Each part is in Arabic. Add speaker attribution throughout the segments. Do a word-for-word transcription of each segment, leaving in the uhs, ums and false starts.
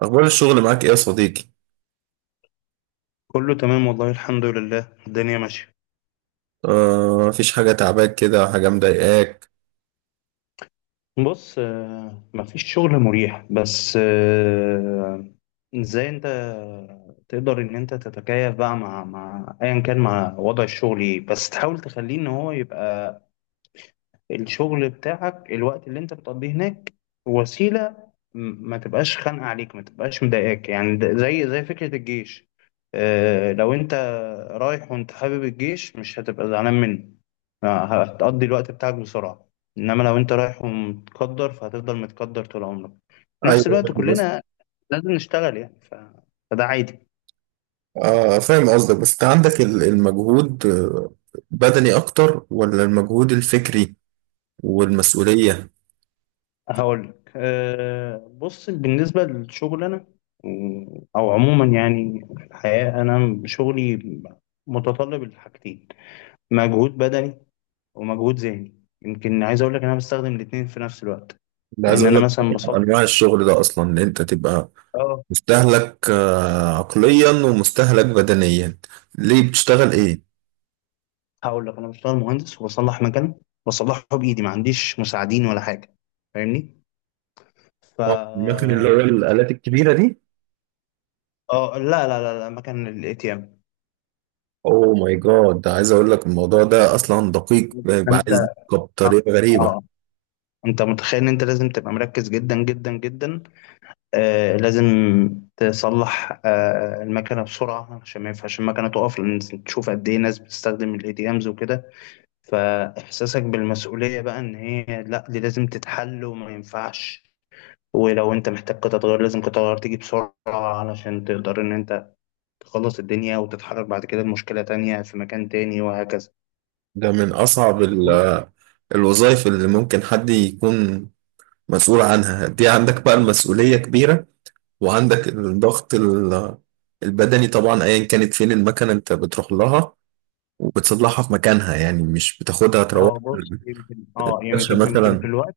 Speaker 1: أخبار الشغل معاك إيه يا صديقي؟
Speaker 2: كله تمام والله، الحمد لله، الدنيا ماشية.
Speaker 1: آه، مفيش حاجة تعباك كده، حاجة مضايقاك؟
Speaker 2: بص، آه، مفيش شغل مريح، بس آه، ازاي انت تقدر ان انت تتكيف بقى مع مع ايا كان، مع وضع الشغل ايه، بس تحاول تخليه ان هو يبقى الشغل بتاعك، الوقت اللي انت بتقضيه هناك وسيلة، م- ما تبقاش خانقة عليك، ما تبقاش مضايقاك يعني، ده- زي زي فكرة الجيش. اه لو انت رايح وانت حابب الجيش، مش هتبقى زعلان منه، اه، هتقضي الوقت بتاعك بسرعة. انما لو انت رايح ومتقدر، فهتفضل متقدر طول عمرك. في
Speaker 1: أيوه،
Speaker 2: نفس الوقت
Speaker 1: فاهم قصدك.
Speaker 2: كلنا لازم نشتغل يعني، ف... فده عادي.
Speaker 1: آه، فاهم قصدك. بس أنت عندك ال- المجهود، آه، بدني أكتر ولا المجهود الفكري والمسؤولية؟
Speaker 2: هقول لك أه بص، بالنسبة للشغل أنا، م، أو عموما يعني، في الحياة أنا شغلي متطلب لحاجتين: مجهود بدني ومجهود ذهني. يمكن عايز أقول لك إن أنا بستخدم الاتنين في نفس الوقت،
Speaker 1: أنا عايز
Speaker 2: لأن
Speaker 1: أقول
Speaker 2: أنا
Speaker 1: لك،
Speaker 2: مثلا بصلح.
Speaker 1: أنواع الشغل ده أصلا إن أنت تبقى
Speaker 2: أه،
Speaker 1: مستهلك آه عقليا ومستهلك بدنيا. ليه بتشتغل إيه؟
Speaker 2: هقول لك، أنا بشتغل مهندس وبصلح مكان، بصلحه بإيدي، ما عنديش مساعدين ولا حاجة، فاهمني؟ ف
Speaker 1: اه، المكن اللي هو الآلات الكبيرة دي؟
Speaker 2: أه، لا لا لا لا، مكان الإتيام.
Speaker 1: اوه ماي جاد، ده عايز اقول لك الموضوع ده اصلا دقيق، بيبقى
Speaker 2: أنت
Speaker 1: عايز دقة
Speaker 2: أه
Speaker 1: بطريقه غريبه.
Speaker 2: آه، انت متخيل ان انت لازم تبقى مركز جدا جدا جدا، آه لازم تصلح آه المكنه بسرعه، عشان ما ينفعش المكنه تقف، لان تشوف قد ايه ناس بتستخدم الاي دي امز وكده. فاحساسك بالمسؤوليه بقى ان هي، لا، دي لازم تتحل وما ينفعش، ولو انت محتاج قطع غيار لازم قطع غيار تيجي بسرعه علشان تقدر ان انت تخلص الدنيا وتتحرك بعد كده لمشكله تانية في مكان تاني، وهكذا.
Speaker 1: ده من أصعب ال- الوظائف اللي ممكن حد يكون مسؤول عنها. دي عندك بقى المسؤولية كبيرة، وعندك الضغط ال- البدني طبعا. أيا كانت فين المكنة أنت بتروح لها وبتصلحها في مكانها، يعني مش بتاخدها تروح
Speaker 2: اه بص، يمكن اه
Speaker 1: الكرشة
Speaker 2: يمكن يمكن في
Speaker 1: مثلا.
Speaker 2: الوقت.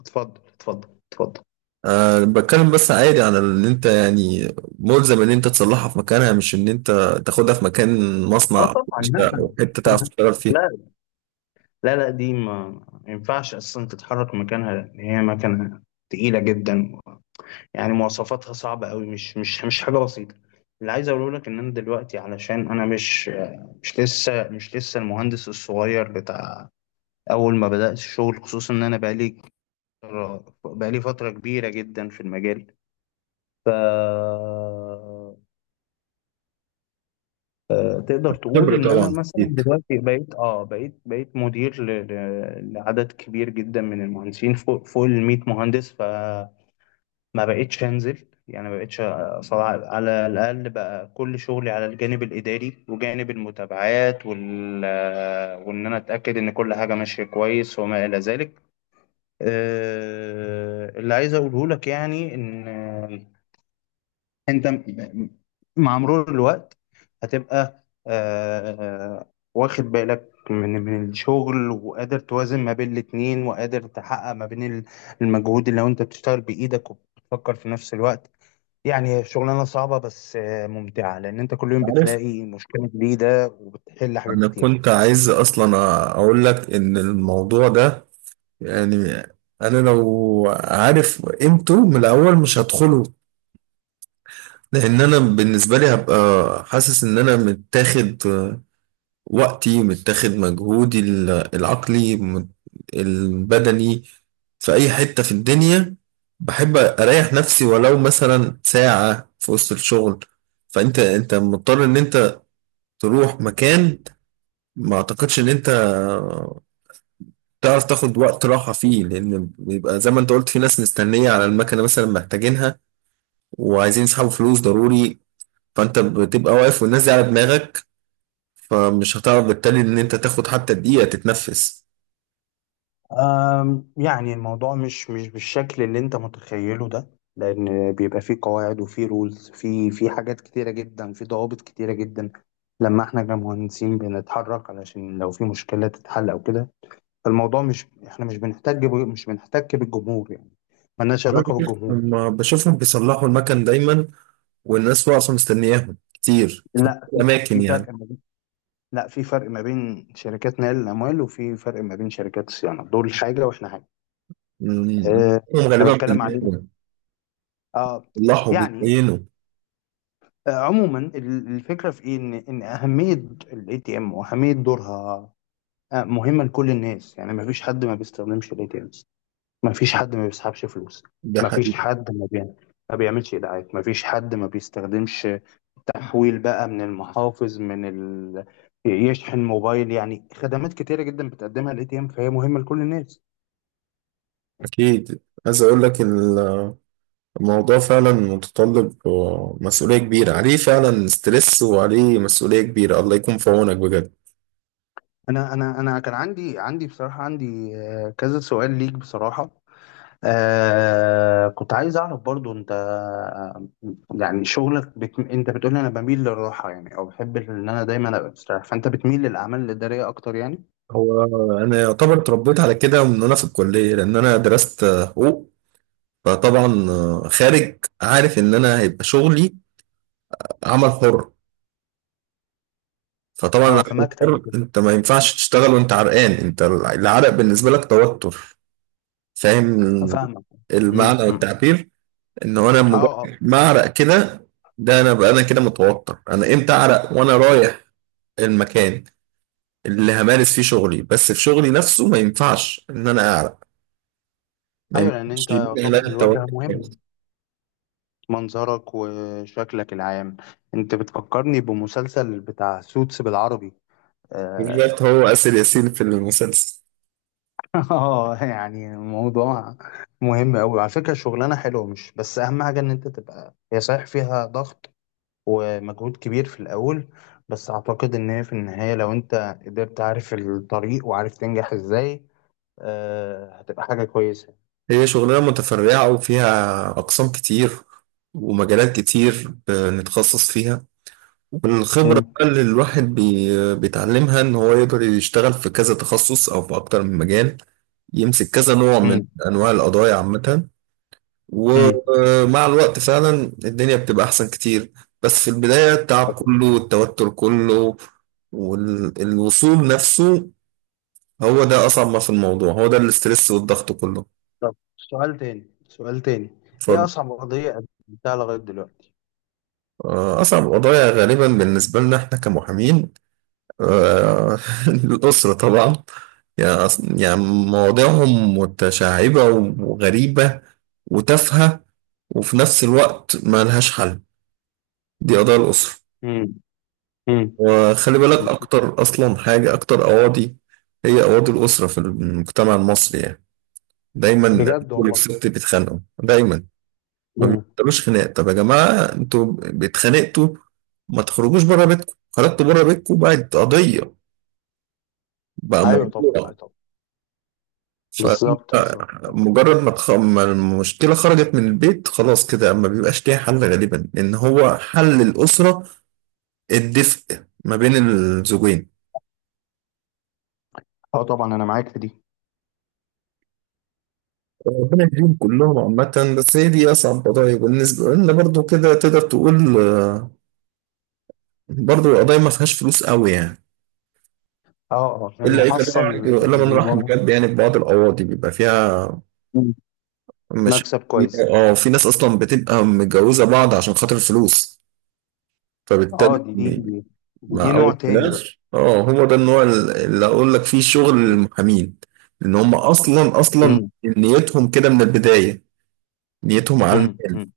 Speaker 2: اتفضل اتفضل اتفضل.
Speaker 1: أه، بتكلم بس عادي عن إن أنت يعني ملزم إن أنت تصلحها في مكانها، مش إن أنت تاخدها في مكان،
Speaker 2: اه
Speaker 1: مصنع
Speaker 2: طبعا، لا.
Speaker 1: أو حتة تعرف تشتغل فيها.
Speaker 2: لا لا لا، دي ما ما ينفعش اصلا تتحرك مكانها، لان هي مكنه تقيله جدا، يعني مواصفاتها صعبه قوي، مش مش مش حاجه بسيطه. اللي عايز اقوله لك ان انا دلوقتي، علشان انا مش مش لسه مش لسه المهندس الصغير بتاع اول ما بدات الشغل، خصوصا ان انا بقالي بقالي فتره كبيره جدا في المجال. ف آه، تقدر تقول
Speaker 1: خبرة
Speaker 2: ان انا
Speaker 1: طبعا،
Speaker 2: مثلا
Speaker 1: أكيد.
Speaker 2: دلوقتي بقيت اه بقيت بقيت مدير ل- ل- لعدد كبير جدا من المهندسين، فوق فوق ال مية مهندس، فما بقيتش انزل، يعني ما بقيتش صراحة على الاقل. بقى كل شغلي على الجانب الاداري وجانب المتابعات وال وان انا اتاكد ان كل حاجه ماشيه كويس وما الى ذلك. آه، اللي عايز اقوله لك يعني، ان انت م- مع مرور الوقت هتبقى آه، آه، واخد بالك من من الشغل، وقادر توازن ما بين الاتنين، وقادر تحقق ما بين ال- المجهود، اللي لو انت بتشتغل بايدك وبتفكر في نفس الوقت. يعني هي شغلانة صعبة، بس آه، ممتعة، لان انت كل يوم
Speaker 1: عارف،
Speaker 2: بتلاقي مشكلة جديدة وبتحل حاجات
Speaker 1: انا
Speaker 2: كتير.
Speaker 1: كنت عايز اصلا اقول لك ان الموضوع ده، يعني انا لو عارف قيمته من الاول مش هدخله، لان انا بالنسبه لي هبقى حاسس ان انا متاخد وقتي، متاخد مجهودي ال- العقلي، مت- البدني. في اي حته في الدنيا بحب اريح نفسي ولو مثلا ساعه في وسط الشغل. فانت انت مضطر ان انت تروح مكان. ما اعتقدش ان انت تعرف تاخد وقت راحة فيه، لأن بيبقى زي ما أنت قلت، في ناس مستنية على المكنة مثلا محتاجينها وعايزين يسحبوا فلوس ضروري، فأنت بتبقى واقف والناس دي على دماغك، فمش هتعرف بالتالي إن أنت تاخد حتى دقيقة تتنفس.
Speaker 2: أم، يعني الموضوع مش مش بالشكل اللي انت متخيله ده، لان بيبقى فيه قواعد وفيه رولز، في في حاجات كتيره جدا، في ضوابط كتيره جدا لما احنا كمهندسين بنتحرك، علشان لو في مشكله تتحل او كده. فالموضوع مش احنا، مش بنحتاج ب- مش بنحتاج بالجمهور يعني، ملناش علاقه بالجمهور.
Speaker 1: ما بشوفهم بيصلحوا المكن دايما، والناس واقفة مستنياهم كتير في
Speaker 2: لا
Speaker 1: الأماكن
Speaker 2: في فرق
Speaker 1: يعني.
Speaker 2: ما بين لا، في فرق ما بين شركات نقل الاموال، وفي فرق ما بين شركات الصيانه، دول حاجه واحنا حاجه.
Speaker 1: أمم،
Speaker 2: أه،
Speaker 1: هم
Speaker 2: انا
Speaker 1: غالبا في
Speaker 2: بتكلم
Speaker 1: البيت
Speaker 2: عليه. اه
Speaker 1: بيصلحوا
Speaker 2: يعني،
Speaker 1: بيبينوا.
Speaker 2: آه، عموما ال- الفكره في ايه، ان ان اهميه الاي تي ام واهميه دورها، آه، مهمه لكل الناس. يعني ما فيش حد ما بيستخدمش الاي تي امز، ما فيش حد ما بيسحبش فلوس،
Speaker 1: ده
Speaker 2: ما
Speaker 1: حقيقي.
Speaker 2: فيش حد ما بي... ما بيعملش ايداعات، ما فيش حد ما بيستخدمش تحويل بقى من المحافظ، من ال... يشحن موبايل، يعني خدمات كتيره جدا بتقدمها الاي تي ام، فهي مهمه لكل الناس.
Speaker 1: أكيد. عايز أقول لك، الموضوع فعلا متطلب، آه، مسؤولية كبيرة عليه، فعلا ستريس وعليه مسؤولية كبيرة. الله يكون في عونك بجد.
Speaker 2: انا انا انا كان عندي عندي بصراحه، عندي آه، كذا سؤال ليك بصراحه. آه كنت عايز أعرف برضو، أنت يعني شغلك بت... أنت بتقول لي أنا بميل للراحة، يعني أو بحب إن أنا دايما أبقى مستريح، فأنت بتميل للأعمال الإدارية أكتر يعني؟
Speaker 1: هو أنا يعتبر اتربيت على كده من وأنا في الكلية، لأن أنا درست آه، حقوق. فطبعا آه، خارج عارف إن أنا هيبقى شغلي عمل حر. فطبعا
Speaker 2: أه،
Speaker 1: العمل
Speaker 2: في مكتب
Speaker 1: الحر،
Speaker 2: وكده،
Speaker 1: أنت ما ينفعش تشتغل وأنت عرقان، أنت العرق بالنسبة لك توتر. فاهم
Speaker 2: فاهمك. أمم،
Speaker 1: المعنى
Speaker 2: أمم.
Speaker 1: والتعبير؟ إن هو أنا مجرد
Speaker 2: أه أه.
Speaker 1: ما أعرق كده، ده انا بقى انا كده متوتر. انا امتى اعرق؟ وانا رايح المكان اللي همارس فيه شغلي، بس في شغلي نفسه ما ينفعش ان انا اعرق، ما
Speaker 2: أيوه، لأن
Speaker 1: ينفعش
Speaker 2: أنت
Speaker 1: يبقى لها
Speaker 2: طبعا الواجهة
Speaker 1: التوتر.
Speaker 2: مهمة، منظرك وشكلك العام. أنت بتفكرني بمسلسل بتاع سوتس بالعربي آه،
Speaker 1: بالذات هو آسر ياسين في المسلسل.
Speaker 2: اه يعني الموضوع مهم قوي على فكره، شغلانه حلوه، مش بس اهم حاجه ان انت تبقى، هي صحيح فيها ضغط ومجهود كبير في الاول، بس اعتقد ان هي في النهايه لو انت قدرت عارف الطريق، وعارف تنجح ازاي آه هتبقى حاجه كويسه.
Speaker 1: هي شغلانة متفرعة وفيها أقسام كتير ومجالات كتير بنتخصص فيها. والخبرة
Speaker 2: مم.
Speaker 1: بقى اللي الواحد بي- بيتعلمها إن هو يقدر يشتغل في كذا تخصص أو في أكتر من مجال. يمسك كذا نوع من
Speaker 2: مم.
Speaker 1: أنواع القضايا عامة.
Speaker 2: مم.
Speaker 1: ومع الوقت فعلا الدنيا بتبقى أحسن كتير. بس في البداية التعب كله والتوتر كله والوصول نفسه، هو ده أصعب ما في الموضوع، هو ده الاسترس والضغط كله.
Speaker 2: طب سؤال تاني، سؤال تاني. ايه
Speaker 1: اتفضل.
Speaker 2: اصعب قضيه قدمتها لغايه دلوقتي؟
Speaker 1: آه، أصعب قضايا غالبا بالنسبة لنا إحنا كمحامين، آه، الأسرة طبعا. يعني أص- يعني مواضيعهم متشعبة وغريبة وتافهة، وفي نفس الوقت ما لهاش حل. دي قضايا الأسرة.
Speaker 2: مم. مم.
Speaker 1: وخلي بالك، أكتر أصلا حاجة أكتر أواضي، هي أواضي الأسرة في المجتمع المصري يعني. دايما الرجل
Speaker 2: بجد والله.
Speaker 1: والست بيتخانقوا دايما، ما
Speaker 2: مم.
Speaker 1: بيبطلوش خناق. طب يا جماعة، أنتوا بتخانقتوا، ما تخرجوش بره بيتكم. خرجتوا بره بيتكم، بقت قضية، بقى
Speaker 2: ايوه طبعا،
Speaker 1: موضوع.
Speaker 2: ايوه طبعا. بالظبط
Speaker 1: فأنت
Speaker 2: بالظبط.
Speaker 1: مجرد ما تخ- ما المشكلة خرجت من البيت خلاص كده ما بيبقاش ليها حل غالبا، لأن هو حل الأسرة الدفء ما بين الزوجين.
Speaker 2: اه طبعا، انا معاك في دي.
Speaker 1: ربنا يهديهم كلهم عامة. بس هي دي أصعب قضايا بالنسبة لنا برضو، كده تقدر تقول. آه، برضو القضايا ما فيهاش فلوس قوي يعني،
Speaker 2: اه اه،
Speaker 1: إلا إلا بقى-
Speaker 2: المحصل يعني
Speaker 1: إلا من
Speaker 2: من
Speaker 1: رحم
Speaker 2: ورا.
Speaker 1: بجد. يعني في بعض القواضي بيبقى فيها
Speaker 2: مم.
Speaker 1: مشاكل
Speaker 2: مكسب كويس.
Speaker 1: كبيرة. اه، في ناس أصلا بتبقى متجوزة بعض عشان خاطر الفلوس،
Speaker 2: اه،
Speaker 1: فبالتالي
Speaker 2: دي دي دي, دي
Speaker 1: مع
Speaker 2: نوع
Speaker 1: أول
Speaker 2: تاني بقى.
Speaker 1: فلاش، اه هو ده النوع اللي أقول لك فيه شغل المحامين. إن هم أصلا أصلا
Speaker 2: امم.
Speaker 1: نيتهم كده من البداية، نيتهم على المال.
Speaker 2: امم.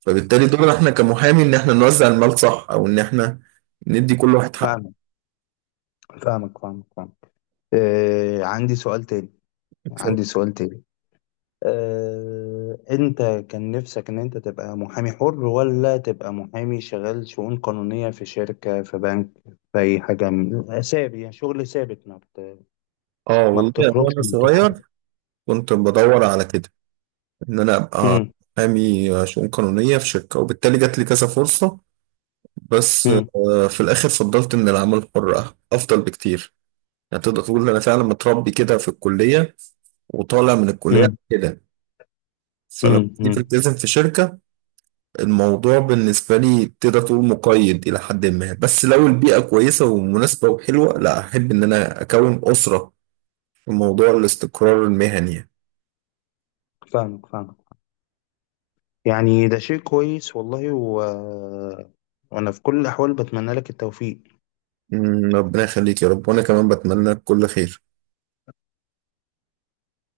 Speaker 1: فبالتالي دورنا احنا كمحامي، ان احنا نوزع المال صح، او ان احنا ندي كل واحد حقه.
Speaker 2: فاهمك فاهمك فاهمك فاهمك. آه عندي سؤال تاني،
Speaker 1: اتفضل.
Speaker 2: عندي سؤال تاني. آه انت، كان نفسك ان انت تبقى محامي حر، ولا تبقى محامي شغال شؤون قانونية في شركة، في بنك، في اي حاجة من- ثابت، يعني شغل ثابت، ما بت...
Speaker 1: اه
Speaker 2: ما
Speaker 1: والله، يعني
Speaker 2: بتخرجش
Speaker 1: وانا
Speaker 2: من
Speaker 1: صغير
Speaker 2: تتحرك.
Speaker 1: كنت بدور على كده، ان انا ابقى
Speaker 2: امم.
Speaker 1: محامي شؤون قانونية في شركة، وبالتالي جات لي كذا فرصة. بس
Speaker 2: امم.
Speaker 1: آه، في الاخر فضلت ان العمل الحر أه- افضل بكتير. يعني تقدر تقول إن انا فعلا متربي كده في الكلية وطالع من
Speaker 2: امم.
Speaker 1: الكلية كده. فلما جيت
Speaker 2: امم.
Speaker 1: التزم في شركة، الموضوع بالنسبة لي تقدر تقول مقيد إلى حد ما، بس لو البيئة كويسة ومناسبة وحلوة، لا، أحب إن أنا أكون أسرة في موضوع الاستقرار المهني.
Speaker 2: فاهمك فاهمك. يعني ده شيء كويس والله و... وانا في كل الاحوال بتمنى لك التوفيق.
Speaker 1: مم، ربنا يخليك يا رب، وأنا كمان بتمنى لك كل خير.